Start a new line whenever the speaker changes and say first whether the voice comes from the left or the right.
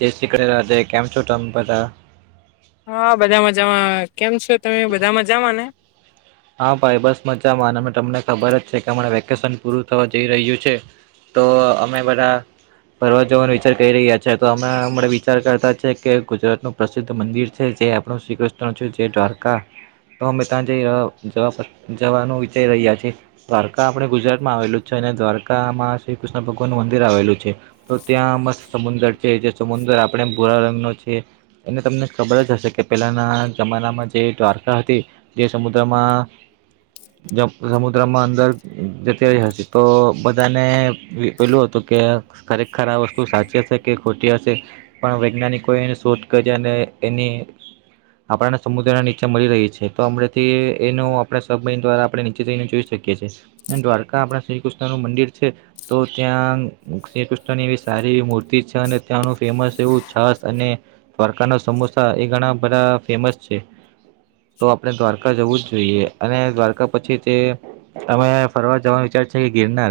right: જય શ્રી કૃષ્ણ કેમ છો તમ બધા
left: હા બધા મજામાં કેમ છો તમે બધા મજામાં ને
right: હા ભાઈ બસ મજામાં તમને ખબર જ છે કે હમણાં વેકેશન પૂરું થવા જઈ રહ્યું છે. તો અમે બધા ફરવા જવાનો વિચાર કરી રહ્યા છે તો અમે હમણા વિચાર કરતા છે કે ગુજરાત નું પ્રસિદ્ધ મંદિર છે. જે આપણું શ્રીકૃષ્ણ છ જે દ્વારકા તોમેતાં [unintelligible] જે જવા જવાનું વિચારી રહ્યા છ છેએ દ્વારકા આપણે ગુજરાતમાં આવેલું જ છે અને દ્વારકામાં કૃષ્ણ ભગવાન નું મંદિર આવેલું છે તો ત્યાં મસ્ત સમુંદર છે જે સમુદર આપણે ભોરા રંગ નો છે. એટલે તમને ખબર જ હશે કે પહેલાના જમાનામાં જે દ્વારકા હતી જે સમુદ્રમાં માં સમુદ્રમાં અંદર જતી રહી હશે તો બધાને પેલું હતું. કે ખરેખર આ વસ્તુ સાચી હશે કે ખોટી હશે પણ વૈજ્ઞાનિકો એની શોધ કરી અને એની આપણાને સમુદ્રના નીચે મળી રહી છે તો હમણાથી એનો આપણે સબમરીન દ્વારા આપણે નીચે જઈને જોઈ શકીએ છીએ દ્વારકા આપણા શ્રી કૃષ્ણનું મંદિર છે. તો ત્યાં શ્રી કૃષ્ણની એવી સારી એવી મૂર્તિ છે અને ત્યાંનું ફેમસ એવું છાસ અને દ્વારકા ના સમોસા એ ઘણા બધા ફેમસ છે તો આપણે દ્વારકા જવું જ જોઈએ અને દ્વારકા પછી તે અમે ફરવા જવાનું વિચાર છે ગિરનાર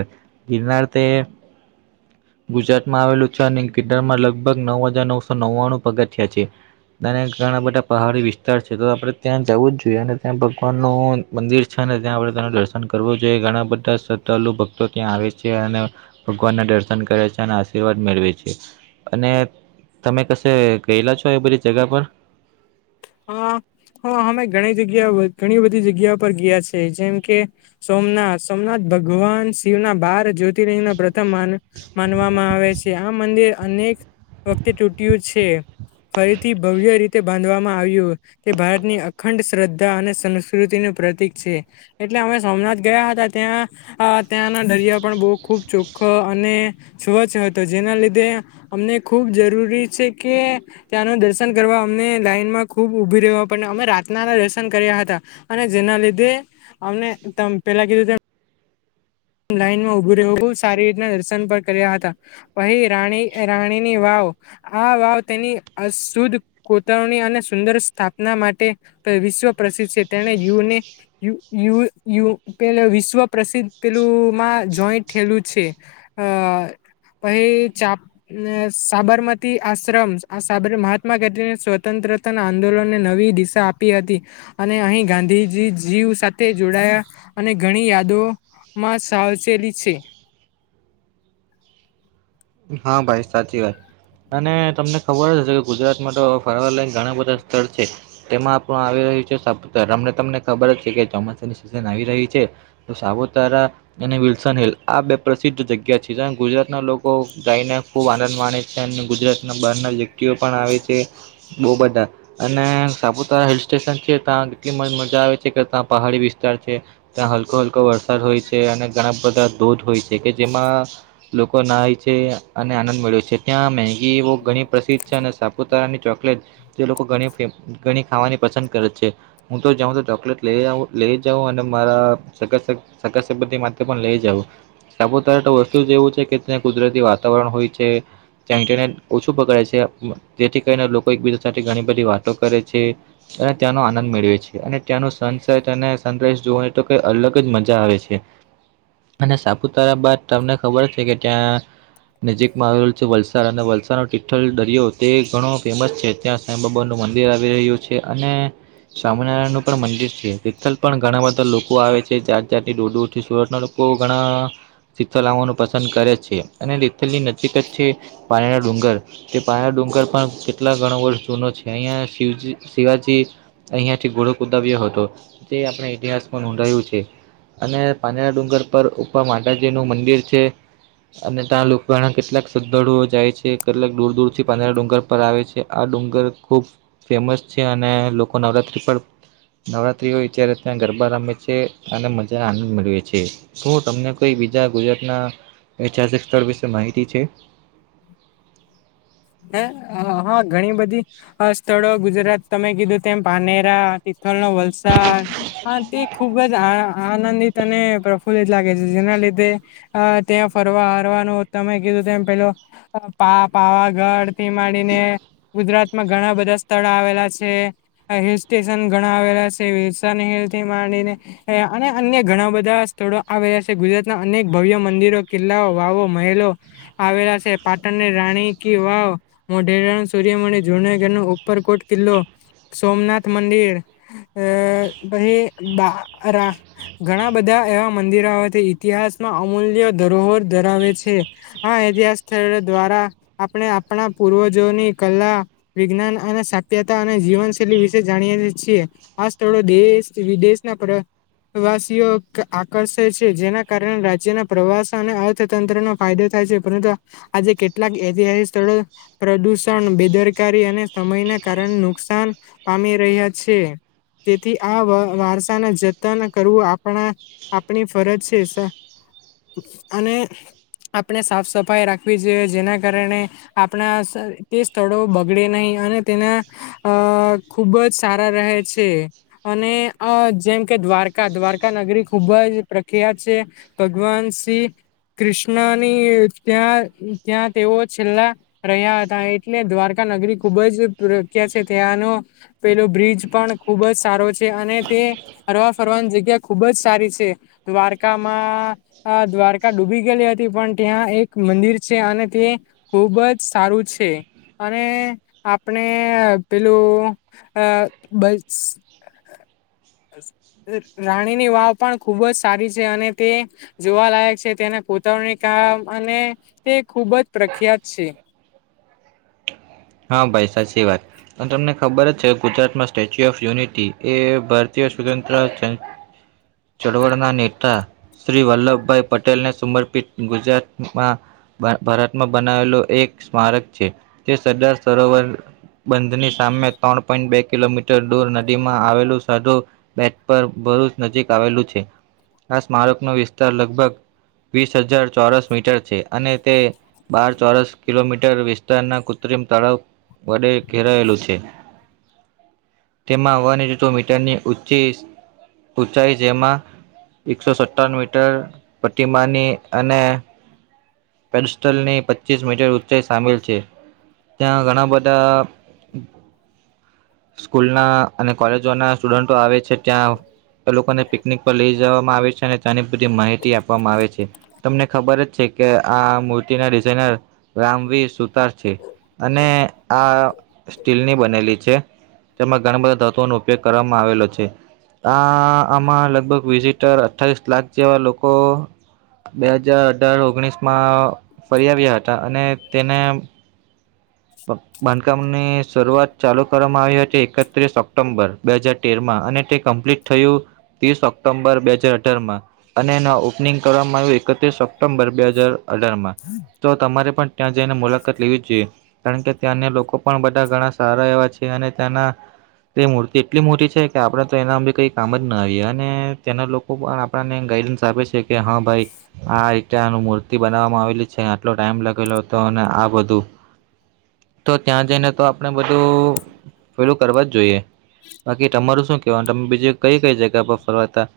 right: ગિરનાર કરતે ગુજરાતમાં આવેલું છે અને કિદારમાં લગભગ નવ હજાર નવસો નવ્વાણું પગથિયા છે અને ઘણા બધા પહાડી વિસ્તાર છે તો આપણે ત્યાં જવું જ જોઈએ અને ત્યાં ભગવાન નું મંદિર છે ને ત્યાં આપડે તેનું દર્શન કરવું જોઈએ ઘણા બધા શ્રદ્ધાલુ ભક્તો ત્યાં આવે છે ભગવાન ના દર્શન કરે છે અને આશીર્વાદ મેળવે છે અને તમે કશે ગયેલા છો એ બધી જગા પર
left: અ હા અમે ઘણી જગ્યા ઘણી બધી જગ્યા પર ગયા છે જેમ કે સોમનાથ સોમનાથ ભગવાન શિવ ના બાર જ્યોતિિંગ ના પ્રથમ માનવામાં આવે છે આ મંદિર અનેક વખતે તૂટ્યું છે ફરીથી ભવ્ય રીતે બાંધવામાં આવ્યું તે ભારતની અખંડ શ્રદ્ધા અને સંસ્કૃતિનું પ્રતિક છે એટલે અમે સોમનાથ ગયા હતા ત્યાં ત્યાંના દરિયા પણ બહ ખુબ ચોખ્ખા અને સ્વચ્છ હતો. જેના લીધે અમને ખૂબ જરૂરી છે કે ત્યાંનું દર્શન કરવા અમને લાઈનમાં ખૂબ ઉભી રવા પડ અમે રાતના દર્શન કર્યા હતા અને જેના લીધે અમને પેલા કીધું ત લાઈનમાં ઉભું રેવું સારી રીતના દર્શન પર કર્યા હતા અહી રાણીની વાવ આ વાવ તેની અ શુદ્ધ કોતરણી અને સુંદર સ્થાપના માટે વિશ્વ પ્રસિદ્ધ છે તેને યુને યુ યુ યુ પેલો વિશ્વ પ્રસિદ્ધ પેલું માં જોઈન્ટ થયેલું છે અ પાહિ ચા સાબરમતી આશ્રમ મહાત્મા ગાંધીને સ્વતંત્ર સ્વતંત્ર આંદોલનને નવી દિશા આપી હતી અને અહીં ગાંધીજી જીવ સાથે જોડાયા અને ઘણી યાદો માં સાવચેલી છે
right: હા ભાઈ સાચી વાત અને તમને ખબર હશે કે ગુજરાતમાં તો ફરવા લાયક ઘણા બધા સ્થળ છે તેમાં પણ હવે સાપુતારા હમણાં તમને ખબર છે કે ચોમાસાની સિઝન આવી રહી છે તો સાપુતારા વિલ્સન હિલ આ બે પ્રસિદ્ધ જગ્યા છે જ્યાં ગુજરાતના લોકો લોકો ગાઈને ખુબ આનંદ માણે છે અને ગુજરાત ના બહાર ના વ્યક્તિઓ પણ આવે છે બહુ બધા અને સાપુતારા હિલ સ્ટેશન છે ત્યાં કેટલી મજા આવે છે કે ત્યાં પહાડી વિસ્તાર છે ત્યાં હલકો હલકો વરસાદ હોય છે અને ઘણા બધા ધોધ હોય છે કે જેમાં લોકો નાઈ છે અને આનંદ મળ્યો છે ત્યાં મેગી બહ ઘણી પ્રસિદ્ધ છે અને સાપુતારાની ચોકલેટ જે લોકો ઘણી ખાવાની પસંદ કરે છે હું તો જાઉં તો ચોકલેટ લઈ આવું લઇ જાઉ અને મારા સબંધી સગા સંબંધી માટે પણ લઈ જાવ સાપુતારા વસ્તુ એવું છે કે ત્યાં કુદરતી વાતાવરણ હોય છે ત્યાં ઇન્ટરનેટ ઓછું પકડે છે જેથી કરીને લોકો એકબીજા સાથે ઘણી બધી વાતો કરે છે. અને ત્યાંનો આનંદ મેળવે છે અને ત્યાંનું સનસેટ અને સનરાઈઝ જોવ તો કઈ અલગ જ મજા આવે છે. અને સાપુતારા બાદ તમને ખબર છે કે ત્યાં નજીકમાં આવેલ છે વલસાડ અને વલસાડ નો ટિઠ્ઠલ દરિયો તે ઘણો ફેમસ છે ત્યાં સાંઈ બાબાનું મંદિર આવી રહ્યું છે અને સ્વામિનારાયણનું પણ મંદિર છે, ટિઠલ પણ ઘણા બધા લોકો આવે છે જાત જાતની દુર દુરથી સુરતના ઘણા શિતલ આવવાનું પસંદ કરે છે. અને લલની નજીકત છે, પાણીના ડુંગર તે પાણીના ડુંગર પણ કેટલા ગણ વર્ષ જુનો છે, અહિયા શિવજી શિવાજી, અહિયાં થી ઘોડો કુદાવ્યો હતો જે આપણે ઇતિહાસ નોંધાયું છે અને પાજરા ડુંગર પર ઉપર માતાજીનું મંદિર છે. અને ત્યાં લોકોણા કેટલાક શ્રદ્ધાળુઓ જાય છે કેટલાક દૂર દૂર થી પાંદરા ડુંગર પર આવે છે આ ડુંગર ડુંગર ખુબ ફેમસ છે અને લોકો નવરાત્રિ પર નવરાત્રી હોય ત્યાં ગરબા રમે છે અને મજાને આનંદ મેળવે છે, શું તમને કોઈ બીજા ગુજરાતના ઐતિહાસિક સ્થળ વિશે માહિતી છે.
left: હે હ ઘણી બધી સ્થળો ગુજરાત તમે કીધું તેમ પાનેરા, નો વલસાડ, હા તે ખુબ ખૂબ જ આનંદિત અને પ્રફુલ્લિત લાગે છે જેના લીધે ત્યાં ફરવા હરવાનું તમે કીધુંમ પેલો પા પાવાગઢ થી માંડીને ગુજરાતમાં ઘણા બધા સ્થળ આવેલા છે. હિલ સ્ટેશન ઘણા આવેલા શે, વિસા હિલથી માંડીને અને અન્ય ઘણા બધા સ્થળો આવેલા છે, ગુજરાતના અનેક ભવ્ય મંદિરો કિલ્લાઓ, વાવો, મહેલો આવેલા છે. પાટણ રાણી કિ વાવ, મોઢેરાનું સૂર્યમણિ, જૂનાગરનો ઉપરકોટ કિલ્લો સોમનાથ મંદિર, અ પછી બાર ઘણા બધા એવા મંદિરાઓથી ઇતિહાસમાં અમૂલ્ય ધરોહર ધરાવે છે, આ ઇતિહાસ સ્થળો દ્વારા આપણે આપણા પૂર્વજોની કલા વિજ્ઞાન અને સાત્યતા અને જીવનશૈલી વિશે જાણીએ છી આ સ્થળો દેશ, વિદેશના પ્રવાસીઓ આકર્ષે છે, જેના કારણે રાજ્યના પ્રવાસ અને અર્થતંત્રનો ફાયદો થાય છે પરંતુ આજે કેટલાક એ સ્થળો પ્રદુષણ, બેદરકારી અને સમયના કારણે નુકસાન પામી રહી યા છે. તેથી આ વારસાના જતન કરવું આપણા આપણી ફરજ છે. અને આપણે સાફ સફાઈ રાખવી જોઈએ. જેના કારણે આપણા તે સ્થળો બગડે નહીં અને તેના અ ખૂબ જ સારા રહે છે અને અ જેમ કે દ્વારકા દ્વારકા નગરી ખુબ જ પ્રખ્યાત છે. ભગવાન શ્રી કૃષ્ણની ત્યાં ત્યાં તેઓ છેલ્લા રહ્યા હતા એટલે દ્વારકા નગરી ખુબ જ પ્રખ્યાત છે ત્યાંનો પેલો બ્રિજ પણ ખૂબ જ સારો છે અને તે હરવા ફરવાની જગ્યા ખુબ જ સારી છે. દ્વારકામાં દ્વારકા ડૂબી ગયેલી હતી પણ ત્યાં એક મંદિર છે અને તે ખુબ જ સારું છે‌‌. અને આપણે પેલું અ બ
right: [unintelligible] [inaudible]
left: રાણીની વાવ પણ ખુબ જ સારી છે અને તે જોવાલાયક છે તેને કોતરણી કામ અને તે ખુબ જ પ્રખ્યાત છે.
right: હા ભાઈ સાચી વાત અને તમને ખબર જ છે ગુજરાતમાં સ્ટેચ્યુ ઓફ યુનિટી એ ભારતીય સ્વતંત્ર ચળવળના નેતા શ્રી વલ્લભભાઈ પટેલને સમર્પિત ગુજરાતમાં ભારતમાં બનાવેલો એક સ્મારક છે, જે સરદાર સરોવર બંધની સામે ત્રણ પોઈન્ટ બે કિલોમીટર દૂર નદીમાં આવેલું સાધુ બેટ પર ભરૂચ નજીક આવેલું છે આ સ્મારક નો વિસ્તાર લગભગ વીસ હજાર ચોરસ મીટર છે અને તે બાર ચોરસ કિલોમીટર વિસ્તારના કૃત્રિમ તળાવ વડે ઘેરાયેલું છે. તેમાં હવાની ઋતુ મીટરની ઉંચી ઉંચાઈ જેમાં એકસો સત્તાન મીટર પ્રતિમાની અને પેડસ્ટલની પચ્ચીસ મીટર ઊંચાઈ સામેલ છે. ત્યાં ઘણા બધા સ્કૂલ ના અને કોલેજો ના સ્ટુડન્ટો આવે છે ત્યાં તે લોકોને પિકનિક પર લઈ જવામાં આવે છે અને તેની બધી માહિતી આપવામાં આવે છે તમને ખબર જ છે કે આ મૂર્તિ ના ડિઝાઇનર રામવીર સુતાર છે. અને આ સ્ટીલની બનેલી છે. તેમાં ઘણા બધા તત્વોનો ઉપયોગ કરવામાં આવેલો છે. આ આમાં લગભગ વિઝિટર અઠ્ઠાવિસ લાખ જેવા લોકો બે હજાર અઢાર ઓગણીસ માં ફરી આવ્યા હતા અને તેને બાંધકામ ની શરૂઆત ચાલુ કરવામાં આવી હતી એકત્રીસ ઓક્ટોમ્બર બે હજાર તેર માં અને તે કમ્પ્લીટ થયું ત્રીસ ઓક્ટોમ્બર બે હાજર અઠાર માં અને એના ઓપનિંગ કરવામાં આવ્યું એકત્રીસ ઓક્ટોમ્બર બે હાજર અઢાર માં તો તમારે પણ ત્યાં જઈને મુલાકાત લેવી જ જોઈએ. કારણ કે ત્યાં ના લોકો પણ બધા ઘણા સારા એવા છે અને ત્યાંના તે મૂર્તિ એટલી મોટી છે કે આપણેે તો એના અે કઈ કામ જ ના આવીએ અને તેના લોકો પણ આપણાને કલન સા આપે છે કે હા ભાઈ આ ્યાં ન મૂર્તિ બનાવવામાં આવેલી છે આટલો ટાઈમ લાગેલો હતો અને આ બધું તો ત્યાં જઈને તો આપણે બધું પેલું કરવા જ જોઈએ બાકી તમારું શું તમે બીજું કઈ કઈ જગ્યા પર ફરવાતા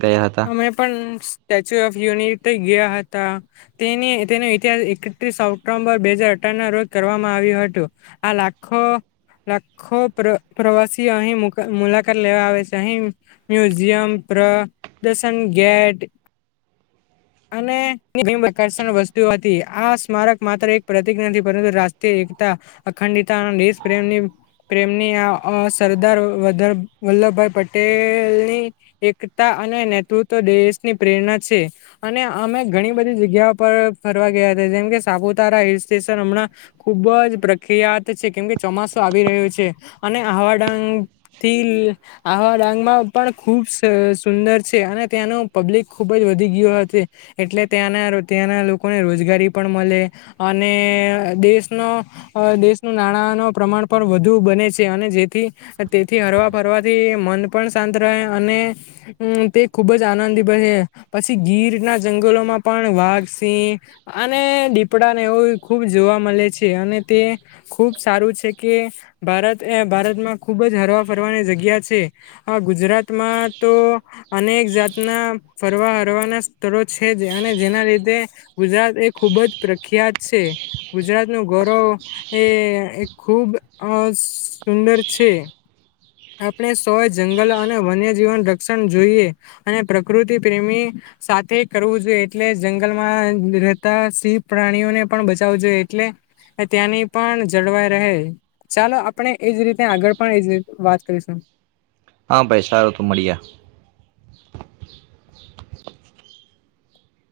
right: ગયા હતા
left: અમે પણ સ્ટેચ્યુ ઓફ યુનિટી ગયા હતા તેની તેનો ઇતિહાસ એકત્રીસ ઓક્ટોમ્બર બે હાજર અઢાર ના રોજ કરવામાં આવ્યું હતું આ લાખો લાખો પ્ર પ્રવાસી અહી મૂકા મુલાકાત લેવા આવે છે અહી મ્યુઝિયમ પ્રદશન ગેટ
right: [inaudible]
left: અને [unintelligible] વસ્તુઓ હતી આ સ્મારક માત્ર એક પ્રતિક નથી પરંતુ રાષ્ટ્રીય એકતા અખંડીતા અને દેશ પ્રેમની પ્રેમની અ સરદાર વલ્લભભાઈ પટેલની એકતા અને નેતૃત્વ દેશ ની પ્રેરણા છે અને અમે ઘણી બધી જગ્યા પર ફરવા ગયા જેમ કે સાપુતારા હિલ સ્ટેશન હમણાં ખુબ જ પ્રખ્યાત છે કેમ કે ચોમાસો આવી રહ્યો છે. છે અને આહવા ડાંગથી આહવા ડાંગમાં પણ ખૂબ સુંદર છે અને ત્યાંનો પબ્લિક ખૂબ જ વધી ગયો છે એટલે ત્યાંના ત્યાંના લોકોને રોજ ગારી પણ મલે અને દેશનો દેશનું નાણાંનું પ્રમાણ પણ વધુ બને છે અને જેથી તેથી હરવા ફરવાથી મન પણ શાંત રહે અને તે ખુબ જ આનંદી બને પછી ગીર ના જંગલોમાં પણ વાઘ સિંહ અને દીપડાને એવું ખૂબ જોવા મળે છે અને તે ખૂબ સારું છે કે ભારત એ ભારતમાં ખૂબ જ હરવા ફરવાની જગ્યા છે આ ગુજરાતમાં તો અનેક જાતના ફરવા હરવાના સ્થળ છે અને જેના લીધે ગુજરાત તે ખુબ જ પ્રખ્યાત છે ગુજરાત નું ગરવ એ ખુબ સુંદર છે આપણે સોય જંગલ અને વન્ય જીવન રક્ષણ જોઈએ અને પ્રકૃતિ પ્રેમી સાથે કરવું જોઈએ એટલે જંગલમાં રહેતા શિવિવ પ્રાણીઓને પણ બચાવું જોઈએ એટલે ત્યાંની પણ જળવાઈ રહે ચાલો આપણે એજ રીતે આગળ પણ એજ વાત [inaudible]
right: હા ભાઈ સારો તો મળી જ